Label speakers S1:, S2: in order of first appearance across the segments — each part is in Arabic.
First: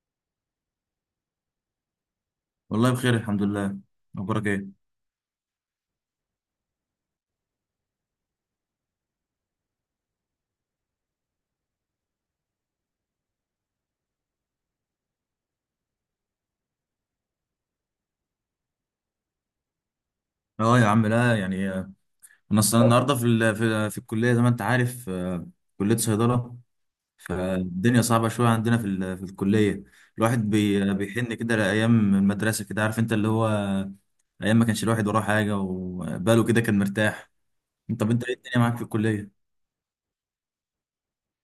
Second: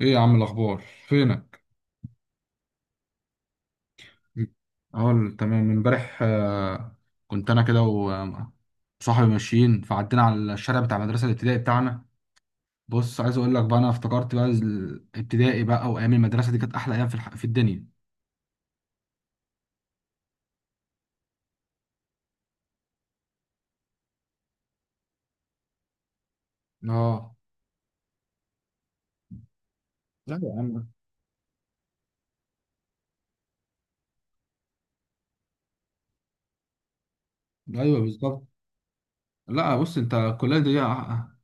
S1: ايه يا عم الاخبار؟ فينك؟
S2: والله بخير الحمد لله. اخبارك ايه؟
S1: اه تمام. من امبارح كنت انا كده وصاحبي ماشيين، فعدينا على الشارع بتاع المدرسه الابتدائي بتاعنا. بص، عايز اقول لك بقى، انا افتكرت بقى الابتدائي بقى وايام المدرسه دي كانت احلى ايام في الدنيا.
S2: اه يا عم، لا يعني انا اصلا النهارده في الكليه زي ما انت عارف. كليه صيدله.
S1: اه
S2: فالدنيا صعبه شويه عندنا في الكليه.
S1: لا
S2: الواحد
S1: يا عم،
S2: بيحن كده لايام المدرسه، كده عارف انت اللي هو ايام ما كانش الواحد وراه حاجه وباله كده كان مرتاح.
S1: ايوه
S2: طب انت ايه
S1: بالظبط.
S2: الدنيا معاك في الكليه؟
S1: لا بص، انت الكليه دي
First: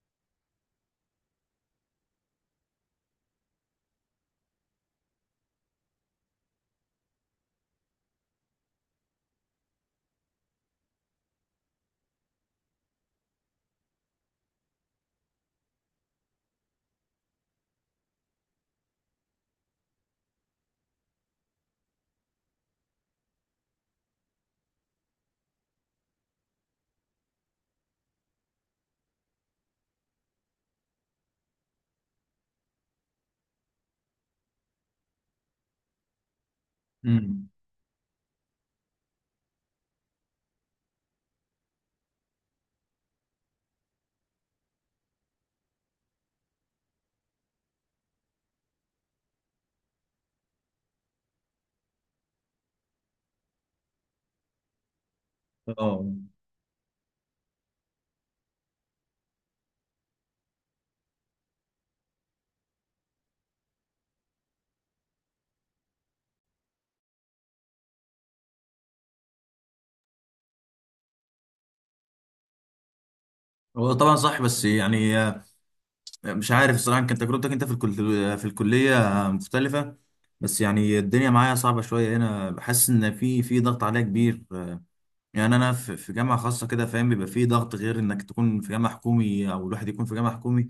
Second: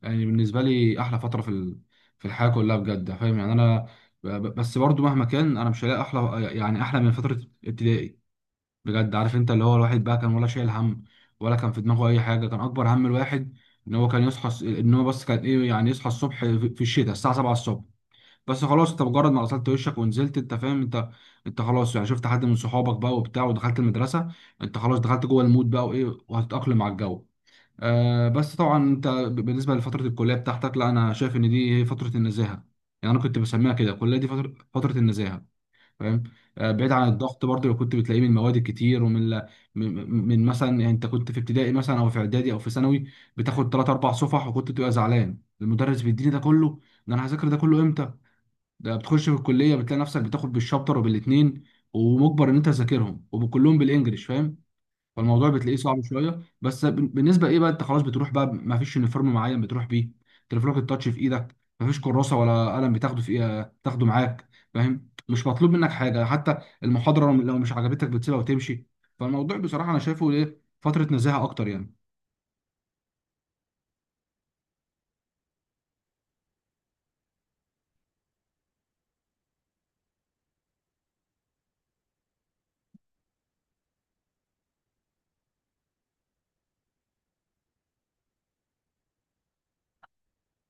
S1: يعني بالنسبه لي احلى فتره في الحياه كلها بجد، فاهم يعني؟ ب- بس برضو مهما كان انا مش هلاقي احلى، يعني احلى من فتره ابتدائي بجد. عارف، انت اللي هو الواحد بقى كان ولا شايل هم ولا كان في دماغه اي حاجه. كان اكبر هم الواحد ان هو ان هو بس كان ايه يعني، يصحى الصبح في الشتاء الساعه 7 الصبح. بس خلاص، انت مجرد ما غسلت وشك ونزلت، انت فاهم؟ انت انت خلاص يعني شفت حد من صحابك بقى وبتاع، ودخلت المدرسه، انت خلاص دخلت جوه المود بقى وايه، وهتتاقلم على الجو. آه بس طبعا بالنسبه لفتره الكليه بتاعتك، لا انا شايف ان دي هي فتره النزاهه. يعني انا كنت بسميها كده الكليه دي، فتره النزاهه، فاهم؟ بعيد عن الضغط
S2: امم
S1: برضه اللي كنت بتلاقيه من المواد الكتير من مثلا، يعني انت كنت في ابتدائي مثلا او في اعدادي او في ثانوي، بتاخد ثلاث اربع صفح، وكنت بتبقى زعلان، المدرس بيديني ده كله، ده انا هذاكر ده كله امتى؟ ده بتخش في الكليه بتلاقي نفسك بتاخد بالشابتر وبالاثنين، ومجبر ان انت تذاكرهم، وكلهم بالانجلش، فاهم؟ فالموضوع بتلاقيه صعب
S2: اه.
S1: شويه. بالنسبه ايه بقى، انت خلاص بتروح بقى، ما فيش يونيفورم معين بتروح بيه، تليفونك التاتش في ايدك، ما فيش كراسه ولا قلم بتاخده، في ايه تاخده معاك، فاهم؟ مش مطلوب منك حاجه حتى. المحاضره لو مش عجبتك بتسيبها وتمشي. فالموضوع بصراحه انا شايفه ايه، فتره نزاهه اكتر يعني.
S2: هو طبعا صح، بس يعني مش عارف الصراحة، كانت تجربتك انت في الكلية مختلفة. بس يعني الدنيا معايا صعبة شوية هنا، بحس ان في ضغط عليا كبير. يعني انا في جامعة خاصة كده فاهم، بيبقى في ضغط غير انك تكون في جامعة حكومي او الواحد يكون في جامعة حكومي.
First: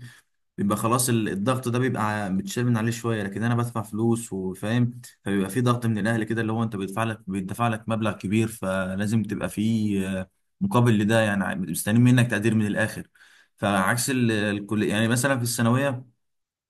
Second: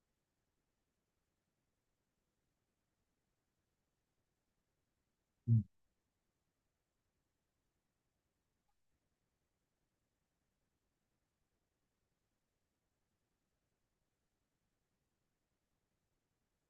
S2: بيبقى خلاص الضغط ده بيبقى متشال من عليه شوية، لكن انا بدفع فلوس وفاهم. فبيبقى في ضغط من الاهل كده، اللي هو انت بيدفع لك مبلغ كبير، فلازم تبقى في مقابل لده يعني، مستنيين منك تقدير من الاخر. فعكس الكل يعني، مثلا في الثانوية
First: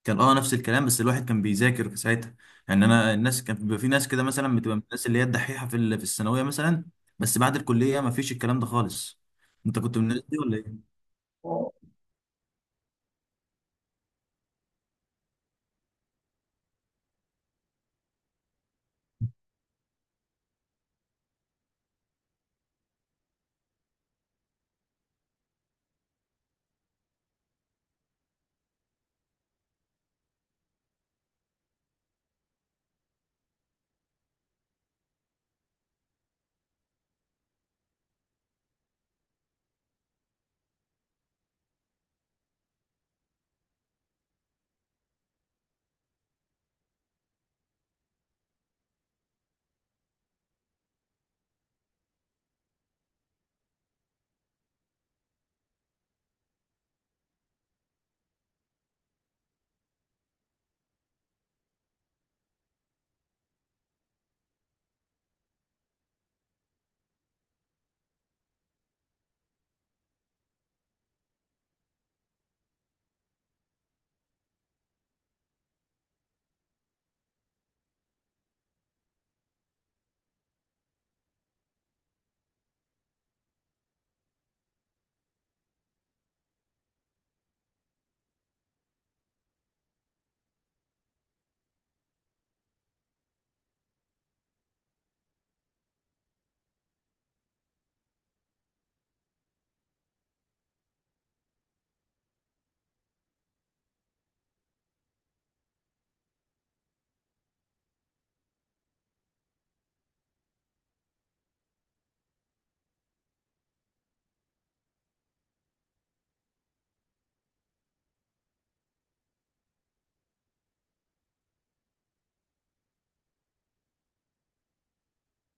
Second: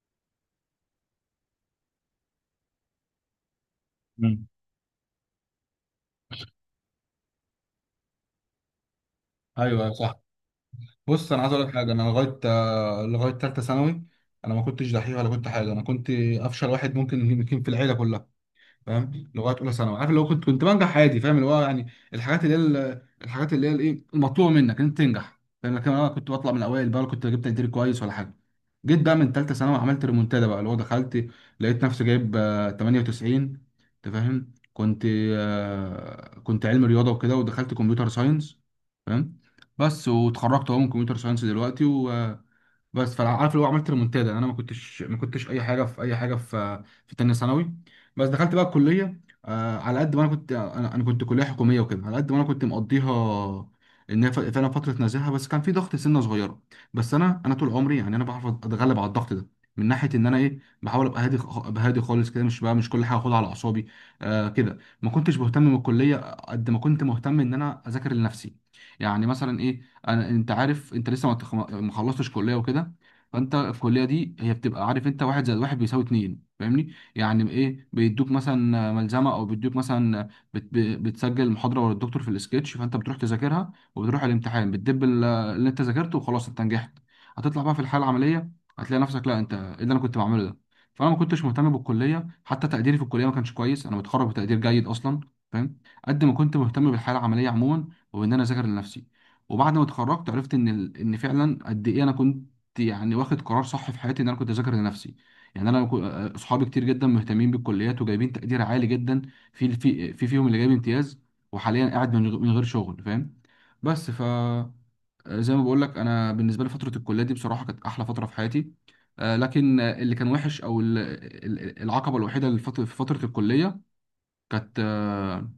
S2: كان اه نفس الكلام، بس الواحد كان بيذاكر في ساعتها. يعني انا الناس كان بيبقى في ناس كده
S1: مم.
S2: مثلا بتبقى من الناس اللي هي الدحيحه في الثانويه مثلا. بس بعد الكليه ما فيش الكلام ده خالص. انت
S1: ايوه،
S2: كنت من
S1: صح.
S2: الناس دي ولا ايه؟
S1: بص انا عايز اقول لك حاجه، انا لغايه لغايه ثالثه ثانوي انا ما كنتش دحيح ولا كنت حاجه. انا كنت افشل واحد ممكن، يمكن في العيله كلها، فاهم؟ لغايه اولى ثانوي، عارف اللي هو كنت بنجح عادي، فاهم؟ اللي هو يعني الحاجات اللي هي الحاجات اللي هي الايه، المطلوبه منك ان انت تنجح، فاهم؟ لكن انا كنت بطلع من الاوائل بقى، ولا كنت جبت تقدير كويس ولا حاجه. جيت بقى من ثالثه ثانوي عملت ريمونتادا بقى، اللي هو دخلت، لقيت نفسي جايب 98. انت فاهم؟ كنت كنت علم رياضه وكده، ودخلت كمبيوتر ساينس، فاهم؟ بس، واتخرجت اهو من كمبيوتر ساينس دلوقتي. بس، فعارف اللي هو عملت ريمونتادا. يعني انا ما كنتش اي حاجه في اي حاجه في تانية ثانوي، بس دخلت بقى الكليه. آه، على قد ما انا كنت، انا كنت كليه حكوميه وكده، على قد ما انا كنت مقضيها، ان هي فعلا فتره نزاهه، بس كان في ضغط سنه صغيره. بس انا طول عمري، يعني انا بعرف اتغلب على الضغط ده، من ناحيه ان انا ايه، بحاول ابقى هادي خالص كده، مش بقى مش كل حاجه اخدها على اعصابي. آه كده، ما كنتش مهتم بالكليه قد ما كنت مهتم ان انا اذاكر لنفسي. يعني مثلا ايه، انا انت عارف انت لسه ما خلصتش كليه وكده، فانت في الكليه دي هي بتبقى، عارف انت، واحد زائد واحد بيساوي اتنين، فاهمني؟ يعني ايه، بيدوك مثلا ملزمه، او بيدوك مثلا بتسجل المحاضره ورا الدكتور في السكتش، فانت بتروح تذاكرها وبتروح الامتحان بتدب اللي انت ذاكرته، وخلاص انت نجحت. هتطلع بقى في الحاله العمليه هتلاقي نفسك، لا انت ايه اللي انا كنت بعمله ده؟ فانا ما كنتش مهتم بالكليه، حتى تقديري في الكليه ما كانش كويس، انا متخرج بتقدير جيد اصلا، فاهم؟ قد ما كنت مهتم بالحاله العمليه عموما، وان انا اذاكر لنفسي. وبعد ما اتخرجت عرفت ان ان فعلا قد ايه انا كنت يعني واخد قرار صح في حياتي، ان انا كنت اذاكر لنفسي. يعني انا كو- اصحابي كتير جدا مهتمين بالكليات وجايبين تقدير عالي جدا، في في فيهم اللي جايب امتياز، وحاليا قاعد من غير شغل، فاهم؟ بس ف زي ما بقول لك، انا بالنسبه لي فتره الكليه دي بصراحه كانت احلى فتره في حياتي. لكن اللي كان وحش العقبه الوحيده في فتره الكليه كانت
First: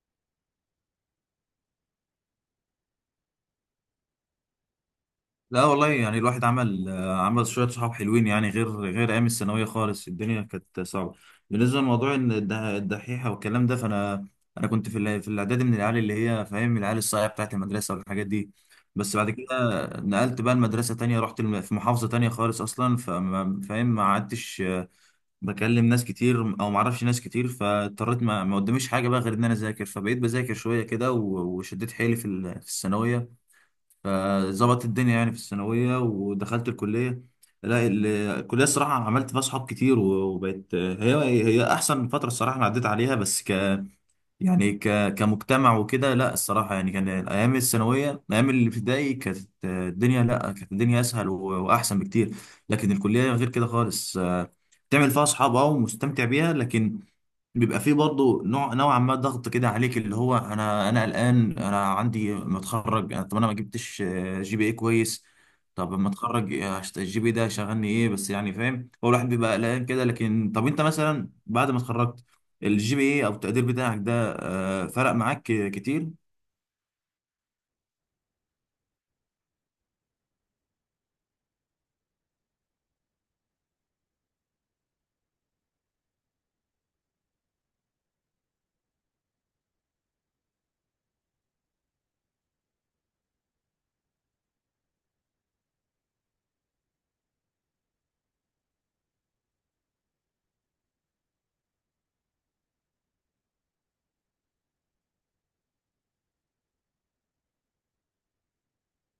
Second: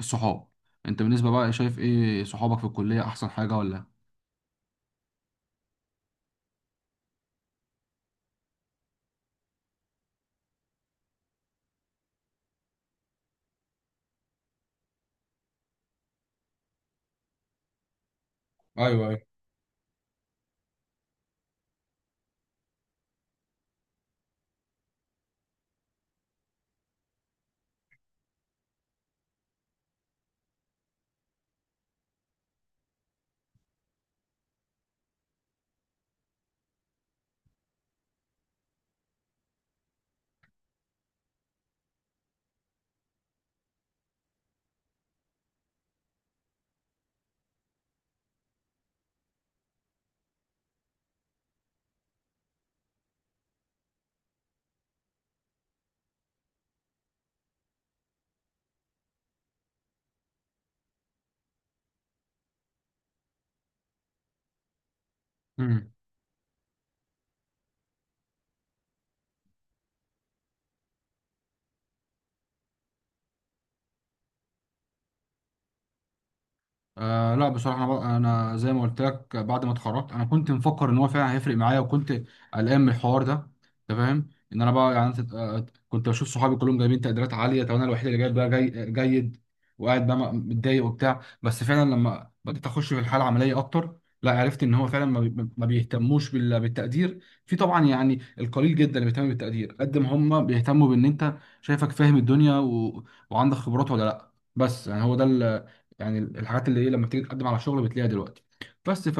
S1: الصحاب. انت بالنسبه بقى شايف ايه، صحابك في الكليه احسن حاجه ولا؟
S2: لا والله، يعني الواحد عمل عمل شوية صحاب حلوين يعني، غير أيام الثانوية خالص الدنيا كانت صعبة. بالنسبة لموضوع إن الدحيحة والكلام ده، فأنا أنا كنت في الإعدادي من العيال اللي هي فاهم، العيال الصايعة بتاعت المدرسة والحاجات دي. بس
S1: ايوه،
S2: بعد كده نقلت بقى لمدرسة تانية، رحت في محافظة تانية خالص أصلا، فما فاهم ما عدتش، بكلم ناس كتير أو ما أعرفش ناس كتير، فاضطريت ما قداميش حاجة بقى غير إن أنا أذاكر. فبقيت بذاكر شوية كده وشديت حيلي في الثانوية. فظبطت الدنيا يعني في الثانوية، ودخلت الكلية. لا الكلية الصراحة عملت فيها صحاب كتير وبقت هي أحسن فترة الصراحة أنا عديت عليها. بس ك يعني ك كمجتمع وكده، لا الصراحة يعني كان الأيام الثانوية الأيام الابتدائي كانت الدنيا، لا كانت الدنيا أسهل وأحسن بكتير. لكن الكلية غير كده خالص. تعمل فيها أصحاب أه ومستمتع بيها، لكن بيبقى فيه برضه نوع نوعا ما ضغط كده عليك، اللي هو انا قلقان، انا عندي متخرج طب انا ما جبتش جي بي اي كويس.
S1: ايوه
S2: طب لما اتخرج، الجي بي إيه ده شغلني ايه بس يعني فاهم، هو الواحد بيبقى قلقان كده. لكن طب انت مثلا بعد ما اتخرجت الجي بي اي او التقدير بتاعك ده، فرق معاك كتير؟
S1: آه لا بصراحة، أنا زي ما قلت لك، بعد ما اتخرجت أنا كنت مفكر إن هو فعلا هيفرق معايا، وكنت قلقان من الحوار ده. أنت فاهم؟ إن أنا بقى، يعني كنت بشوف صحابي كلهم جايبين تقديرات عالية، طب أنا الوحيد اللي جايب بقى جيد، وقاعد بقى متضايق وبتاع. بس فعلا لما بدأت أخش في الحالة العملية أكتر، لا عرفت إن هو فعلا ما بيهتموش بالتقدير. في طبعا يعني القليل جدا اللي بيهتم بالتقدير، قد ما هم بيهتموا بإن أنت شايفك فاهم الدنيا وعندك خبرات ولا لأ. بس يعني هو ده، يعني الحاجات اللي ايه لما بتيجي تقدم على شغل بتلاقيها دلوقتي. بس ف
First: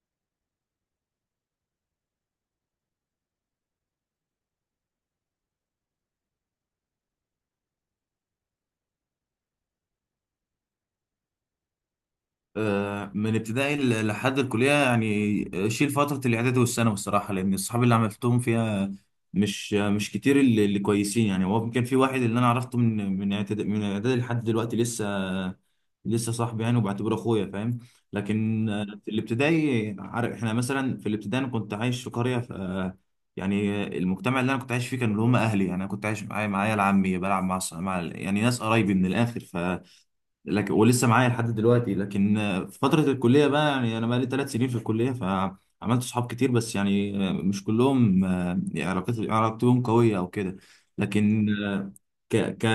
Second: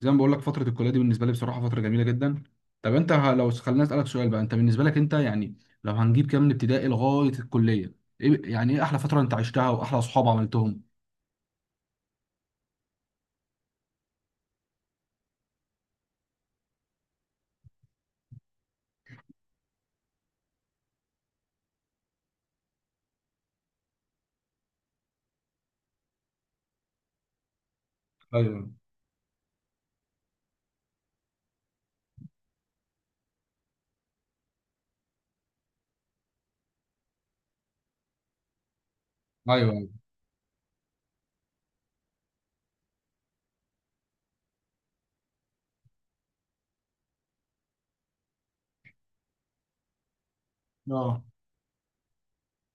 S1: زي ما بقول لك، فتره الكليه دي بالنسبه لي بصراحه فتره جميله جدا. طب انت لو خلينا اسالك سؤال بقى، انت بالنسبه لك انت، يعني لو هنجيب كام من ابتدائي لغايه الكليه، ايه يعني، ايه احلى فتره انت عشتها واحلى اصحاب عملتهم؟
S2: من ابتدائي لحد الكلية يعني شيل فترة الإعدادي والثانوي الصراحة، لأن الصحاب اللي عملتهم فيها مش كتير، اللي كويسين يعني. هو كان في واحد اللي أنا عرفته من إعدادي لحد دلوقتي لسه، لسه صاحبي يعني وبعتبره أخويا فاهم. لكن
S1: ايوه،
S2: في الابتدائي، عارف إحنا مثلا في الابتدائي أنا كنت عايش في قرية ف يعني المجتمع اللي أنا كنت عايش فيه كانوا اللي هم أهلي. يعني أنا كنت عايش معايا العمي، بلعب مع الص- مع ال- يعني ناس قرايبي من الآخر ف.
S1: ايوه
S2: لكن ولسه معايا لحد دلوقتي. لكن في فترة الكلية بقى يعني، أنا بقالي 3 سنين في الكلية فعملت صحاب كتير. بس يعني مش كلهم يعني علاقتهم قوية أو كده.
S1: اه،
S2: لكن آه، ك ك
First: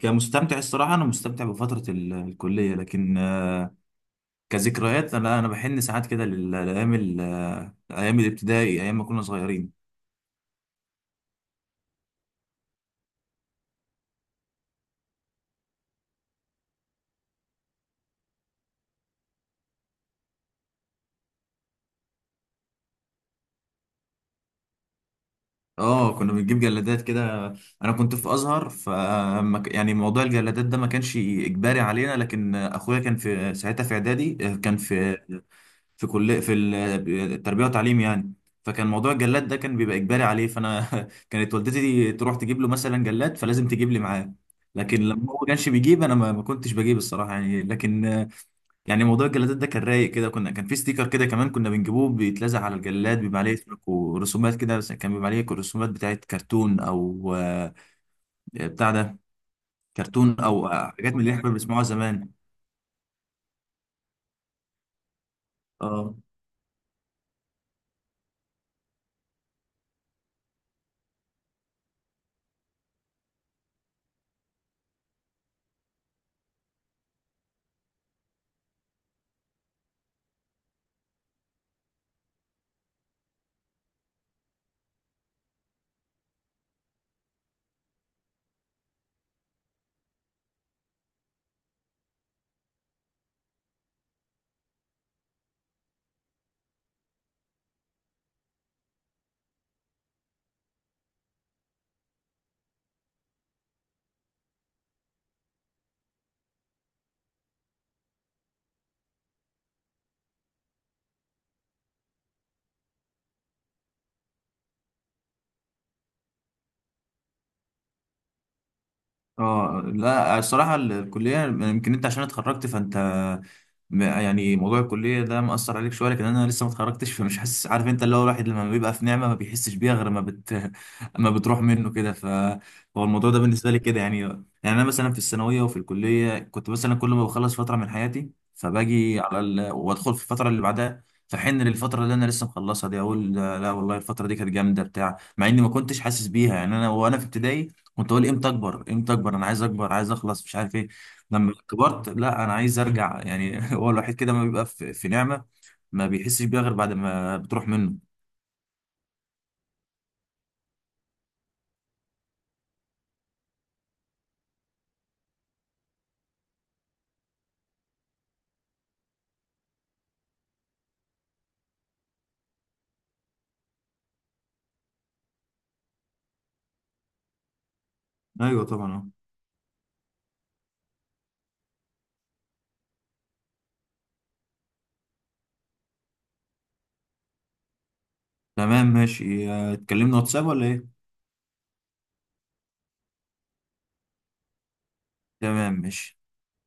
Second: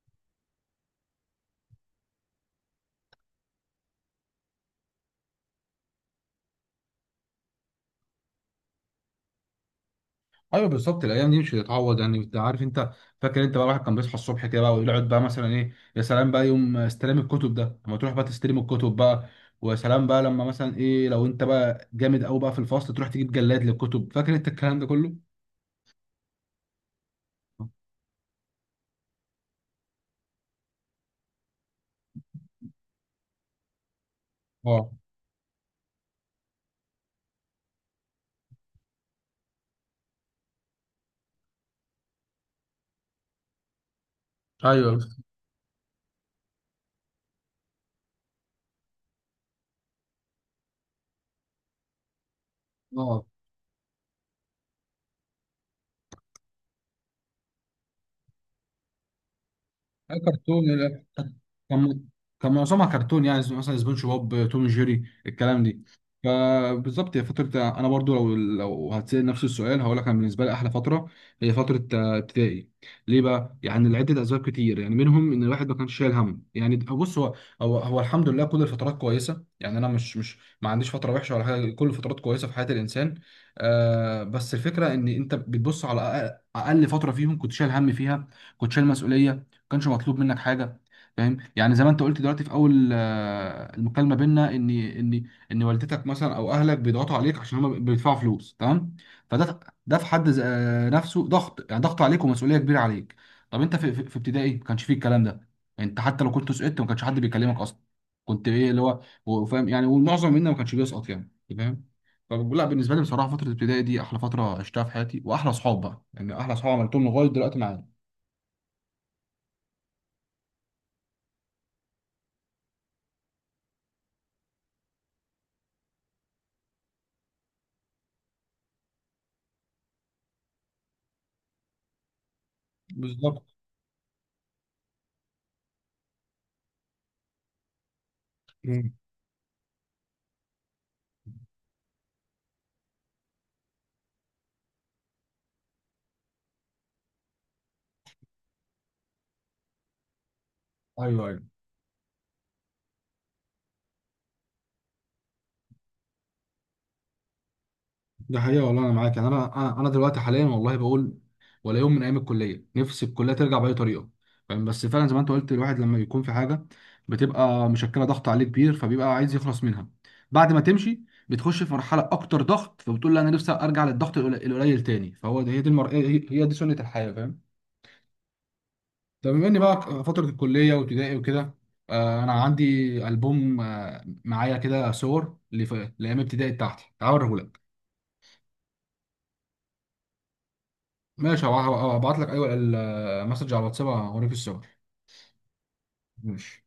S2: كمستمتع الصراحة أنا مستمتع بفترة الكلية. لكن كذكريات أنا بحن ساعات كده لل- لأيام ال- آه، أيام الابتدائي، أيام ما كنا صغيرين.
S1: ايوه بالظبط الايام دي مش هتتعوض، يعني انت عارف انت. فاكر انت بقى، الواحد كان بيصحى الصبح كده بقى ويقعد بقى مثلا ايه، يا سلام بقى يوم استلام الكتب ده، لما تروح بقى تستلم الكتب بقى، ويا سلام بقى لما مثلا ايه، لو انت بقى جامد قوي بقى في الفصل تروح تجيب جلاد للكتب، فاكر انت الكلام ده كله؟
S2: اه كنا بنجيب جلادات كده. انا كنت في ازهر ف يعني موضوع الجلادات ده ما كانش اجباري علينا. لكن اخويا كان في ساعتها في اعدادي، كان
S1: اه،
S2: في التربيه والتعليم يعني. فكان موضوع الجلاد ده كان بيبقى اجباري عليه. فانا كانت والدتي تروح تجيب له مثلا جلاد فلازم تجيب لي معاه.
S1: ايوه،
S2: لكن لما هو ما كانش بيجيب، انا ما كنتش بجيب الصراحه يعني. لكن يعني موضوع الجلادات ده كان رايق كده، كنا كان في ستيكر كده كمان كنا بنجيبوه بيتلزق على الجلاد،
S1: اه
S2: بيبقى عليه اسمك ورسومات كده. بس كان بيبقى عليه رسومات بتاعت كرتون او بتاع ده،
S1: اي
S2: كرتون
S1: كرتون.
S2: او حاجات من اللي احنا كنا بنسمعوها
S1: كان
S2: زمان.
S1: كان معظمها كرتون، يعني زي مثلا سبونج بوب، توم جيري، الكلام دي.
S2: اه
S1: فبالظبط، هي فترة أنا برضو لو هتسأل نفس السؤال هقول لك، أنا بالنسبة لي أحلى فترة هي فترة ابتدائي. ليه بقى؟ يعني لعدة أسباب كتير، يعني منهم إن الواحد ما كانش شايل هم. يعني بص، هو الحمد لله كل الفترات كويسة، يعني أنا مش مش ما عنديش فترة وحشة ولا حاجة، كل الفترات كويسة في حياة الإنسان. آه بس الفكرة إن أنت بتبص على أقل فترة فيهم كنت شايل هم فيها، كنت شايل مسؤولية، ما كانش مطلوب منك حاجة. فاهم؟ يعني زي ما انت قلت دلوقتي في اول المكالمه بينا، ان والدتك مثلا او اهلك بيضغطوا عليك عشان هم بيدفعوا فلوس، تمام؟ فده، ده في حد نفسه ضغط، يعني ضغط عليك ومسؤوليه كبيره عليك. طب انت في ابتدائي ما كانش فيه الكلام ده، انت حتى لو كنت سقطت ما كانش حد بيكلمك اصلا. كنت ايه اللي هو هو، فاهم يعني؟ والمعظم منا ما كانش بيسقط، يعني انت فاهم. فلا بالنسبه لي بصراحه فتره الابتدائي دي احلى فتره عشتها في حياتي، واحلى اصحاب بقى، يعني احلى اصحاب عملتهم لغايه دلوقتي معايا.
S2: اه. لا الصراحة الكلية يمكن انت عشان اتخرجت فانت، يعني موضوع الكلية ده مأثر عليك شوية. لكن انا لسه ما اتخرجتش فمش حاسس، عارف انت اللي هو الواحد لما بيبقى في نعمة ما بيحسش بيها غير ما بت ما بتروح منه كده فهو الموضوع ده
S1: بالظبط.
S2: بالنسبة لي كده يعني، انا مثلا في الثانوية وفي الكلية كنت مثلا كل ما بخلص فترة من حياتي
S1: مم.
S2: فباجي على وادخل في الفترة اللي بعدها، فحن للفترة اللي انا لسه مخلصها دي، اقول لا لا والله الفترة دي كانت جامدة بتاع، مع اني ما كنتش حاسس بيها يعني. انا وانا في ابتدائي كنت اقول امتى اكبر امتى اكبر، انا عايز اكبر عايز اخلص مش عارف ايه.
S1: ايوه،
S2: لما كبرت، لا انا عايز ارجع يعني هو الوحيد كده ما بيبقى في نعمة ما بيحسش بيها غير بعد ما بتروح منه.
S1: ده حقيقة والله، أنا معاك يعني. أنا دلوقتي حاليا والله بقول، ولا يوم من أيام الكلية نفسي الكلية ترجع بأي طريقة، فاهم؟ بس فعلا زي ما أنت قلت، الواحد لما بيكون في حاجة بتبقى مشكلة ضغط عليه كبير، فبيبقى عايز يخلص منها. بعد ما تمشي بتخش في مرحلة أكتر ضغط، فبتقول لا أنا نفسي أرجع للضغط القليل تاني. فهو ده، هي دي هي دي سنة الحياة، فاهم؟
S2: ايوه طبعا اه.
S1: طب بما إني بقى فترة الكلية وابتدائي وكده، أنا عندي ألبوم معايا كده صور لأيام ابتدائي بتاعتي، تعال أوريهولك.
S2: تمام ماشي، اتكلمنا واتساب ولا ايه؟
S1: ماشي، هبعت لك ايوه المسج على الواتساب اوريك الصور.
S2: تمام ماشي.
S1: ماشي.